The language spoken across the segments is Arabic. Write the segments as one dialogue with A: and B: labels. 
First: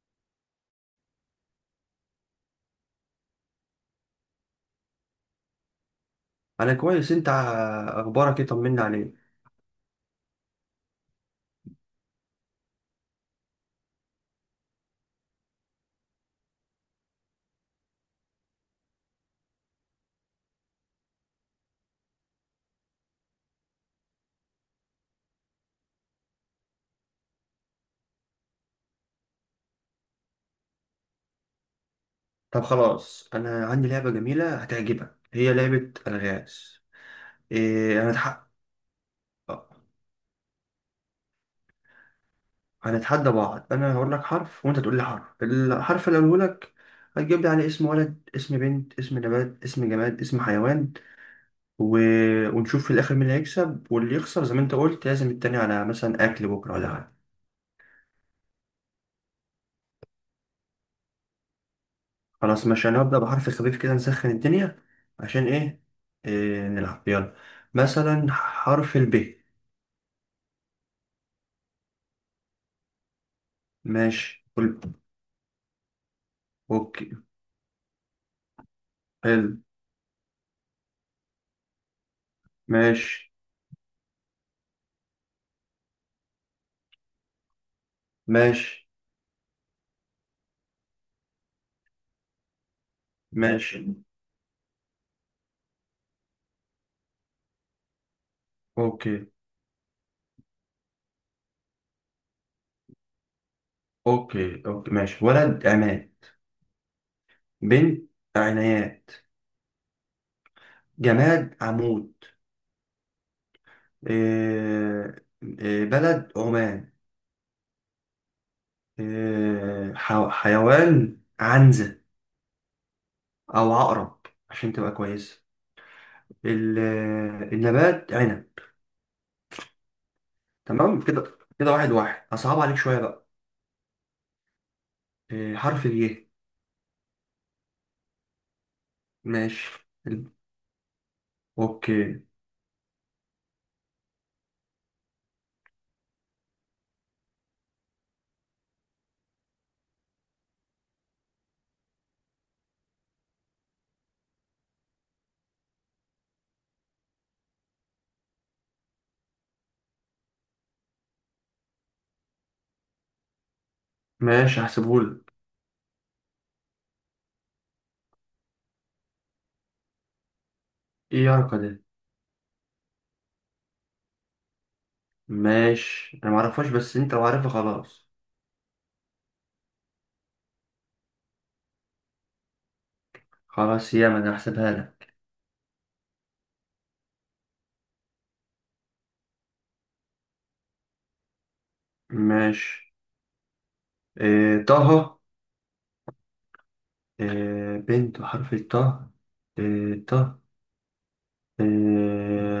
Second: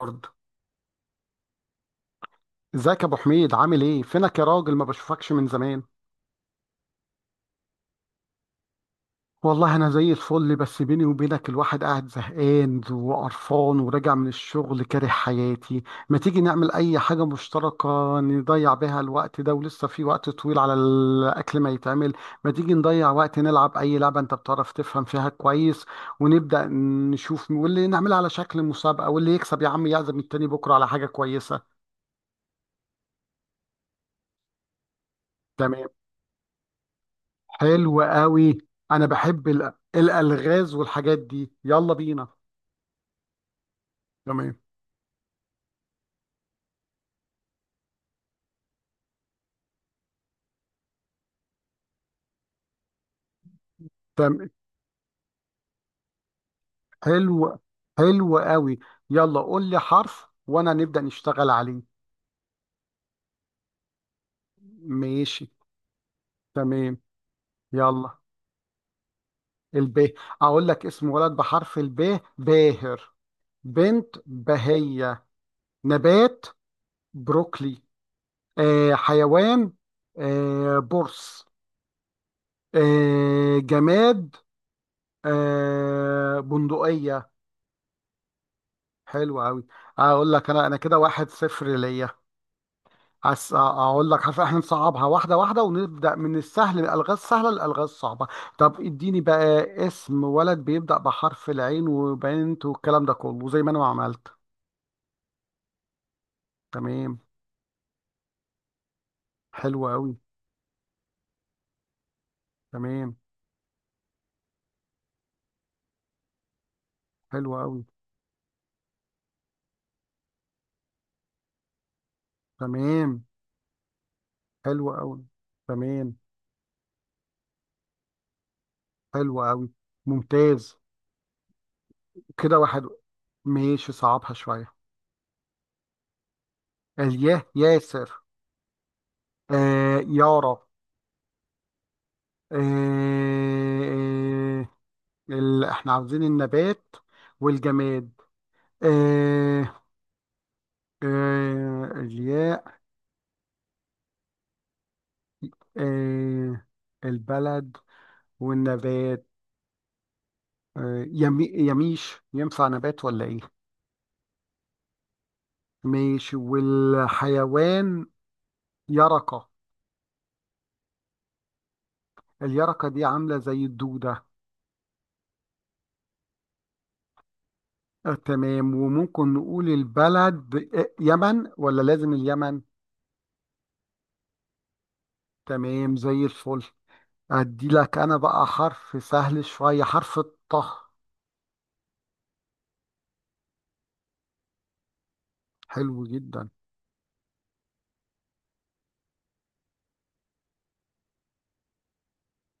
A: برضه. ازيك يا ابو حميد، عامل ايه، فينك يا راجل، ما بشوفكش من زمان.
B: انا كويس. انت اخبارك ايه؟ طمنا عليك.
A: والله انا زي الفل. بس بيني وبينك، الواحد قاعد زهقان وقرفان وراجع من الشغل كاره حياتي. ما تيجي نعمل اي حاجه مشتركه نضيع بيها الوقت ده، ولسه في وقت طويل على الاكل ما يتعمل. ما تيجي نضيع وقت نلعب اي لعبه انت بتعرف تفهم فيها كويس، ونبدا نشوف، واللي نعملها على شكل مسابقه، واللي يكسب يا عم يعزم التاني بكره على حاجه كويسه.
B: طب خلاص، انا عندي لعبه جميله هتعجبك، هي
A: تمام.
B: لعبه الغاز.
A: حلو
B: إيه هنتح...
A: قوي. انا بحب الالغاز والحاجات دي. يلا بينا.
B: هنتحدى بعض. انا هقول لك
A: تمام.
B: حرف وانت تقول لي حرف، الحرف اللي اقوله لك هتجيب لي عليه اسم ولد، اسم بنت، اسم نبات، اسم جماد، اسم حيوان، و... ونشوف في الاخر مين اللي هيكسب واللي يخسر،
A: تمام.
B: زي ما انت قلت لازم التاني على مثلا اكل بكره ولا حاجه.
A: حلو. حلو قوي. يلا قول لي حرف وانا نبدأ نشتغل عليه.
B: خلاص ماشي، انا هبدأ بحرف خفيف كده نسخن الدنيا.
A: ماشي.
B: عشان ايه,
A: تمام.
B: نلعب يلا.
A: يلا.
B: مثلا حرف الب.
A: الب. اقول لك اسم ولد بحرف الب: باهر. بنت:
B: ماشي
A: بهية. نبات:
B: اوكي.
A: بروكلي.
B: حلو.
A: حيوان: برص.
B: ماشي.
A: جماد: بندقية.
B: ماشي.
A: حلو قوي. اقول لك انا كده واحد صفر ليا.
B: ماشي.
A: اقول لك، عارف، احنا نصعبها واحده واحده، ونبدا من السهل، الالغاز السهله للالغاز الصعبه. طب اديني
B: اوكي
A: بقى اسم ولد بيبدا بحرف العين، وبنت، والكلام ده كله زي ما انا ما عملت.
B: اوكي اوكي ماشي. ولد عماد.
A: تمام.
B: بنت عنايات.
A: حلو قوي.
B: جماد عمود.
A: تمام.
B: إيه بلد عمان.
A: حلو قوي.
B: حيوان عنزة،
A: تمام.
B: أو عقرب عشان
A: حلو
B: تبقى
A: قوي.
B: كويسة.
A: تمام.
B: ال- النبات عنب.
A: حلو قوي. ممتاز.
B: تمام، كده كده واحد واحد.
A: كده
B: هصعب عليك
A: واحد.
B: شوية بقى.
A: ماشي، صعبها شويه.
B: حرف الياء.
A: الياه. ياسر.
B: ماشي. حلو.
A: يارا.
B: اوكي.
A: آه، آه، احنا عاوزين النبات والجماد. آه، الياء. آه، البلد والنبات. يمي، يميش ينفع نبات ولا ايه؟
B: ماشي، هحسبهولك.
A: ماشي. والحيوان: يرقة.
B: ايه يا رقا ده؟
A: اليرقة دي عاملة زي الدودة.
B: ماشي، انا معرفهاش بس انت لو عارفها خلاص.
A: تمام. وممكن نقول البلد يمن ولا لازم اليمن؟
B: خلاص ياما انا هحسبها لك.
A: تمام، زي الفل. ادي لك انا بقى حرف سهل شوية: حرف الطه.
B: ماشي. طه.
A: حلو جدا.
B: بنت بحرف الطه. طه. إيه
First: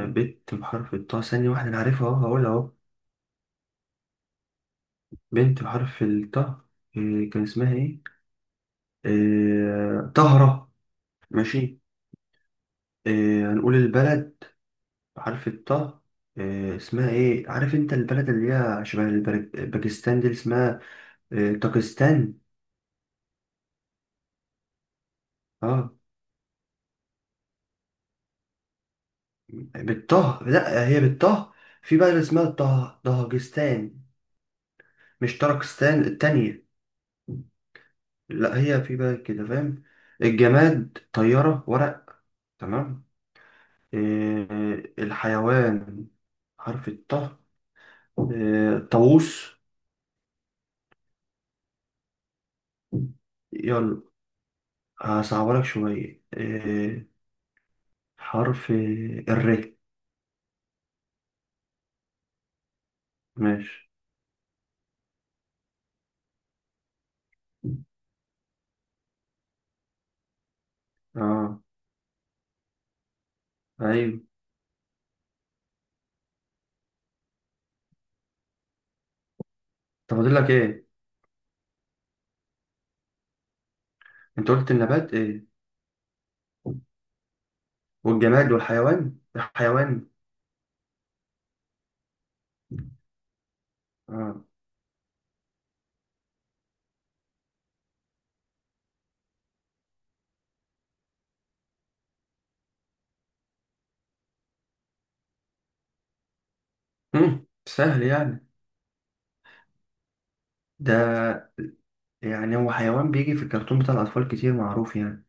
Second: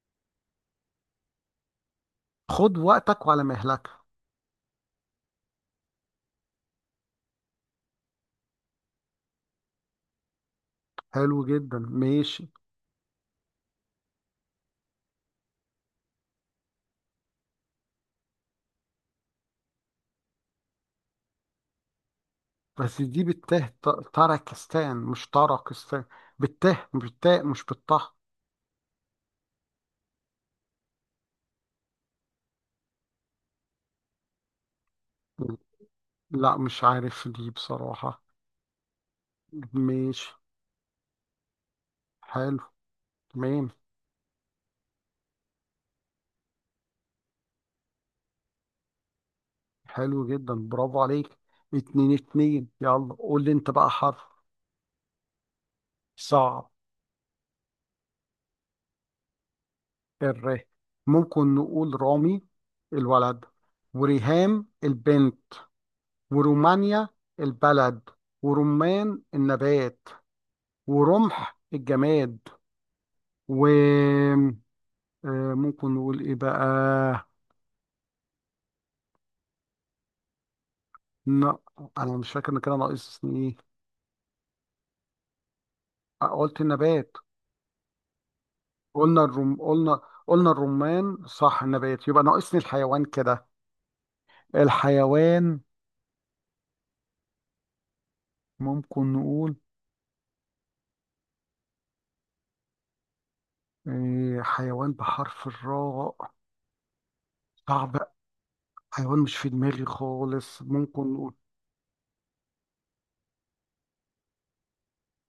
B: بنت بحرف الطه، ثانية واحدة انا عارفها اهو هقولها اهو.
A: خد وقتك وعلى مهلك.
B: بنت بحرف الطه. كان اسمها ايه؟ طهرة.
A: حلو جدا.
B: ماشي.
A: ماشي.
B: هنقول البلد. عارف الطه. اسمها ايه؟ عارف انت البلد اللي هي شبه باكستان دي، اللي اسمها طاقستان.
A: بس دي بالته، تركستان مش
B: اه،
A: طرقستان. بالته، مش بالتاء، مش بالطه.
B: بالطه، لا هي بالطه. في بلد اسمها طه، طهجستان، مش طرقستان
A: لا،
B: التانية.
A: مش عارف دي بصراحة.
B: لا هي في بلد كده، فاهم.
A: ماشي.
B: الجماد طيارة ورق.
A: حلو.
B: تمام.
A: تمام.
B: الحيوان حرف الطه. طاووس.
A: حلو جدا، برافو عليك. اتنين اتنين. يلا قول لي انت بقى
B: يلا.
A: حرف.
B: هصعبلك شوية
A: صعب.
B: آه، حرف الر.
A: الر. ممكن نقول رامي الولد،
B: ماشي.
A: وريهام البنت، ورومانيا البلد، ورمان النبات، ورمح
B: اه.
A: الجماد،
B: ايوه.
A: و ممكن نقول ايه بقى.
B: طب فاضل لك ايه؟
A: لا، انا مش فاكر ان كده ناقصني ايه.
B: انت قلت النبات ايه
A: قلت النبات.
B: والجماد والحيوان؟
A: قلنا قلنا
B: الحيوان.
A: قلنا الرمان، صح. النبات يبقى ناقصني الحيوان كده.
B: اه.
A: الحيوان، ممكن نقول حيوان بحرف الراء. صعب.
B: سهل يعني
A: حيوان مش في دماغي خالص. ممكن
B: ده. يعني هو حيوان بيجي في الكرتون بتاع الاطفال كتير، معروف يعني.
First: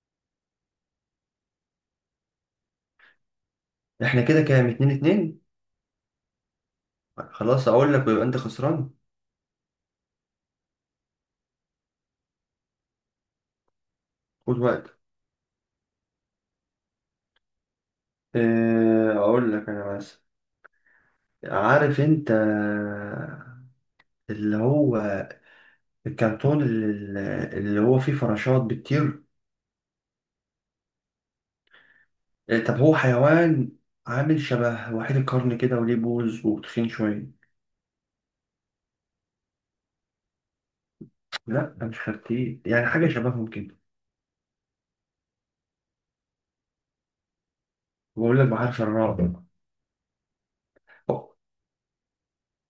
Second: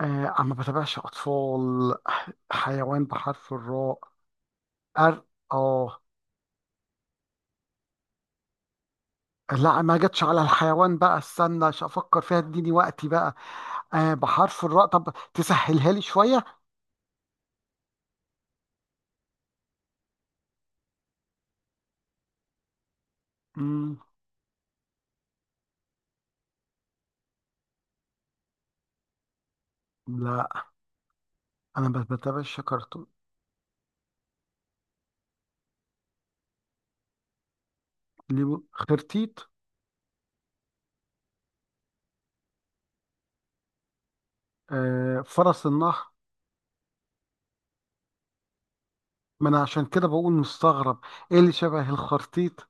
A: آه انا ما بتابعش اطفال. حيوان بحرف الراء.
B: احنا كده كام؟ اتنين
A: أر...
B: اتنين.
A: اه.
B: خلاص اقول لك ويبقى انت خسران.
A: لا، ما جاتش على الحيوان بقى، استنى عشان افكر فيها، اديني وقتي بقى.
B: خد
A: بحرف الراء،
B: وقت.
A: طب تسهلها لي شويه.
B: اقول لك انا، بس عارف انت
A: مم.
B: اللي هو الكرتون اللي هو فيه فراشات بتطير.
A: لا، انا ما بتابعش
B: طب هو
A: كرتون.
B: حيوان عامل شبه وحيد القرن كده وليه بوز وتخين شوية.
A: ليه؟ خرتيت.
B: لا مش خرتيت، يعني حاجة شبههم كده.
A: فرس النهر.
B: بقول لك بحرف الراء.
A: ما انا عشان كده بقول مستغرب.
B: أوه،
A: ايه اللي شبه الخرتيت؟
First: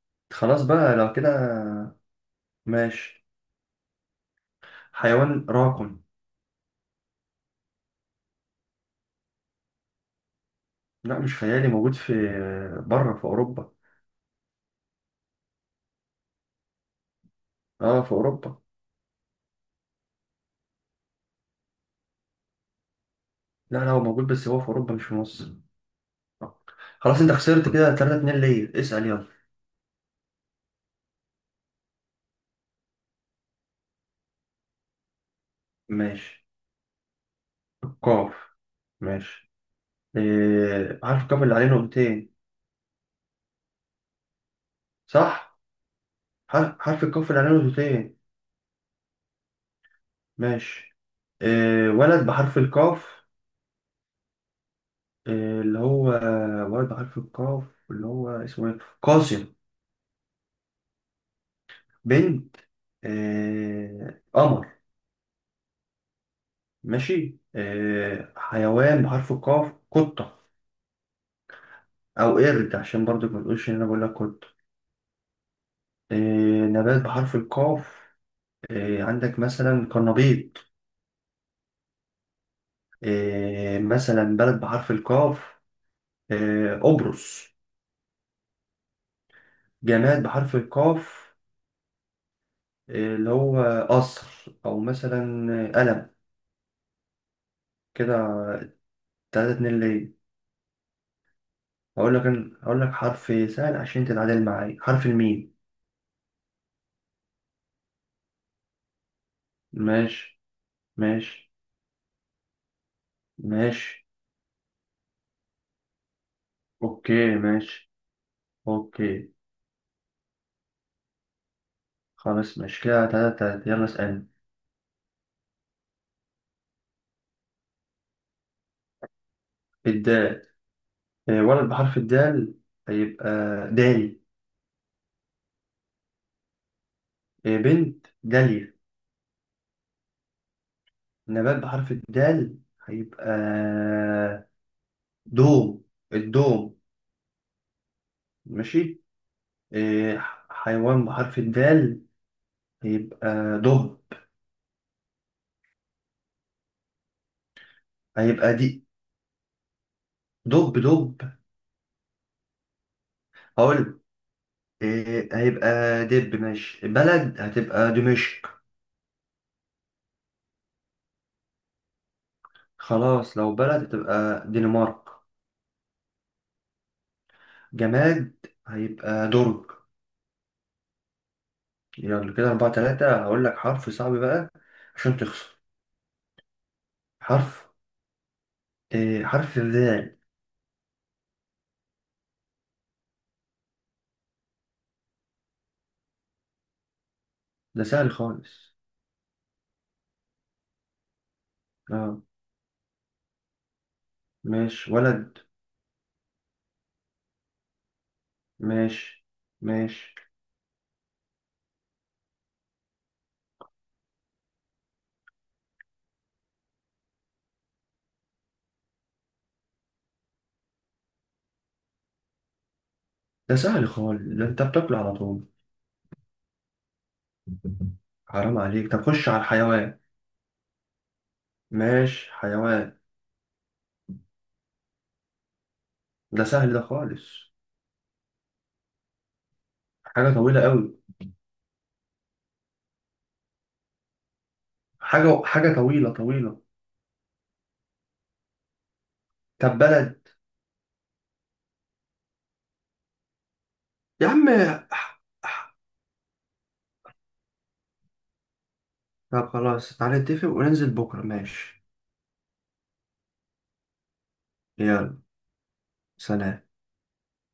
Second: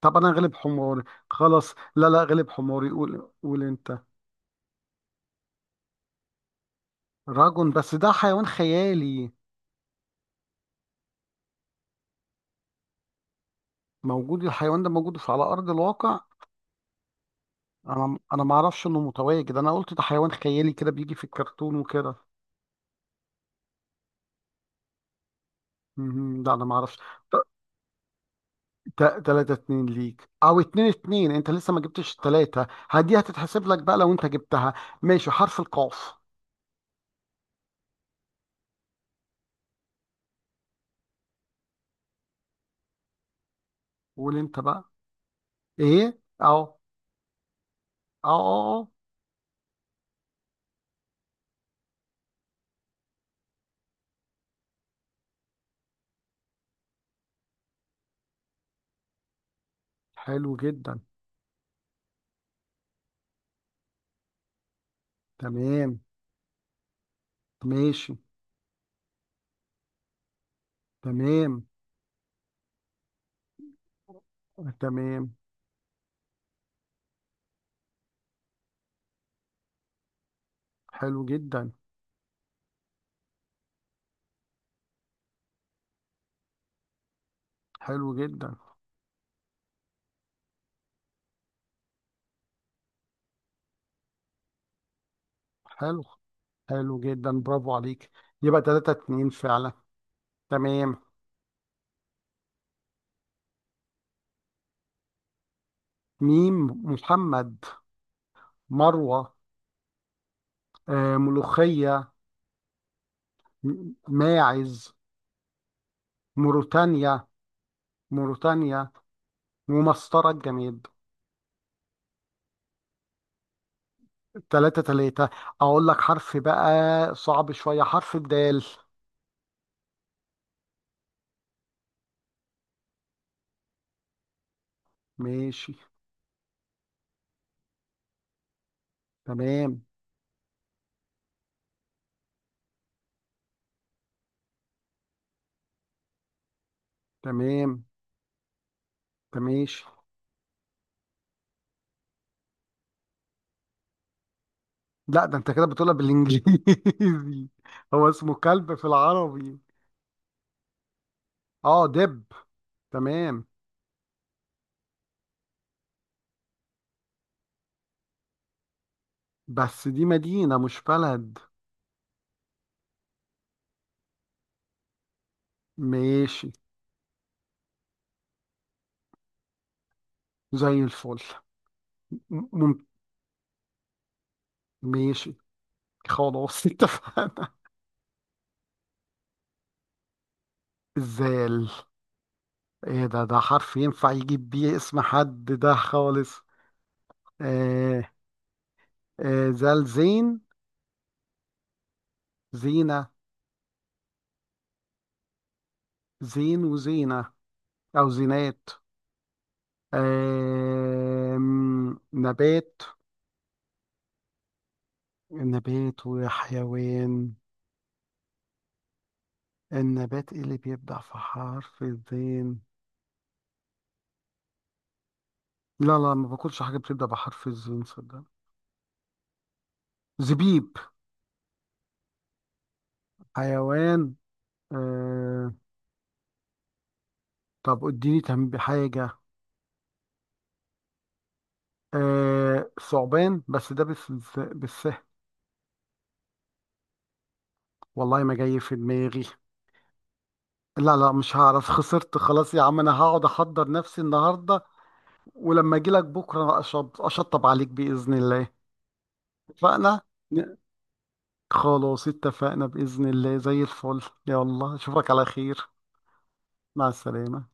A: طب انا غلب
B: خلاص بقى
A: حماري.
B: لو كده.
A: خلاص، لا لا، غلب حماري،
B: ماشي.
A: قول قول انت.
B: حيوان راكن.
A: راجل، بس ده حيوان خيالي.
B: لا مش خيالي، موجود في بره، في أوروبا.
A: موجود؟ الحيوان ده موجود بس على ارض الواقع؟
B: اه، في
A: انا ما
B: أوروبا.
A: اعرفش انه متواجد. انا قلت ده حيوان خيالي كده بيجي في الكرتون وكده.
B: لا لا، هو موجود بس هو في أوروبا مش في مصر.
A: مهم. لا،
B: آه.
A: انا ما اعرفش.
B: خلاص انت خسرت كده، 3-2 ليا. اسأل يلا.
A: تلاتة اتنين ليك، او اتنين اتنين. انت لسه ما جبتش التلاتة، هدي هتتحسب لك بقى لو انت جبتها. ماشي. حرف القاف.
B: ماشي. القاف. ماشي. إيه. حرف القاف اللي عليه نقطتين.
A: قول انت بقى.
B: صح.
A: ايه؟ اهو.
B: حرف
A: اه.
B: حرف القاف اللي عليه نقطتين.
A: اه. اه.
B: ماشي. آه ولد بحرف القاف. آه اللي هو ولد بحرف القاف اللي هو اسمه ايه، قاسم.
A: حلو جدا.
B: بنت، آه، قمر.
A: تمام.
B: ماشي.
A: ماشي.
B: آه حيوان بحرف القاف، قطة،
A: تمام.
B: أو قرد عشان برضو ما تقولش إن أنا بقول لك قطة.
A: تمام.
B: آه، نبات بحرف القاف، آه عندك مثلا قرنبيط.
A: حلو جدا.
B: آه مثلا بلد بحرف القاف، آه قبرص.
A: حلو جدا.
B: جماد بحرف القاف اللي هو قصر، او مثلا
A: حلو.
B: قلم.
A: حلو جدا، برافو عليك.
B: كده
A: يبقى 3-2
B: تلاتة
A: فعلا.
B: اتنين ليا.
A: تمام.
B: هقول لك حرف سهل عشان تتعادل معايا، حرف الميم.
A: ميم. محمد. مروة.
B: ماشي. ماشي.
A: ملوخية.
B: ماشي.
A: ماعز. موريتانيا.
B: اوكي ماشي.
A: موريتانيا.
B: اوكي.
A: ومسطرة الجماد.
B: خلاص ماشي، كده تلاتة تلاتة. يلا اسألني.
A: 3-3. أقول لك حرف بقى صعب شوية: حرف الدال.
B: الدال. آه، ولد بحرف الدال هيبقى دالي.
A: ماشي.
B: آه، بنت داليا.
A: تمام.
B: نبات بحرف الدال هيبقى دوم، الدوم.
A: تمام.
B: ماشي.
A: تماشي.
B: آه، حيوان بحرف الدال هيبقى دب.
A: لا، ده انت كده بتقولها بالانجليزي هو اسمه
B: هيبقى
A: كلب في
B: دي
A: العربي.
B: دب.
A: اه. دب. تمام.
B: هقول إيه هيبقى دب. ماشي. بلد هتبقى دمشق.
A: بس دي مدينة مش بلد.
B: خلاص لو بلد هتبقى دنمارك.
A: ماشي،
B: جماد هيبقى درج.
A: زي الفل.
B: يلا
A: م-
B: كده أربعة
A: مم...
B: تلاتة. هقول لك حرف صعب بقى عشان
A: ماشي.
B: تخسر.
A: خلاص اتفقنا.
B: حرف حرف الذال.
A: الزال. ايه ده حرف ينفع يجيب بيه اسم حد ده خالص؟
B: ده
A: آه
B: سهل خالص.
A: زال. زين.
B: اه.
A: زينة.
B: ماشي. ولد.
A: زين وزينة، أو زينات.
B: ماشي. ماشي.
A: آه نبات. نبات وحيوان. النبات ايه اللي بيبدأ في حرف الزين؟
B: ده سهل خالص، ده انت بتاكله على طول.
A: لا لا، ما باكلش حاجة بتبدأ بحرف الزين صدق.
B: حرام عليك، طب خش على الحيوان.
A: زبيب.
B: ماشي، حيوان.
A: حيوان. آه
B: ده سهل ده خالص.
A: طب اديني تنبيه حاجة.
B: حاجة طويلة قوي.
A: ثعبان. بس ده بالسهل.
B: حاجة طويلة.
A: والله ما جاي في دماغي.
B: طب بلد.
A: لا لا، مش هعرف. خسرت خلاص يا عم، انا هقعد احضر نفسي
B: يا عم.
A: النهارده.
B: ح- ح-
A: ولما اجي لك بكره اشطب عليك باذن الله.
B: طب خلاص،
A: اتفقنا.
B: تعالى نتفق
A: ن-
B: وننزل بكرة ماشي.
A: خلاص اتفقنا باذن الله، زي الفل. يلا، اشوفك
B: يلا.
A: على خير.
B: سلام
A: مع السلامه.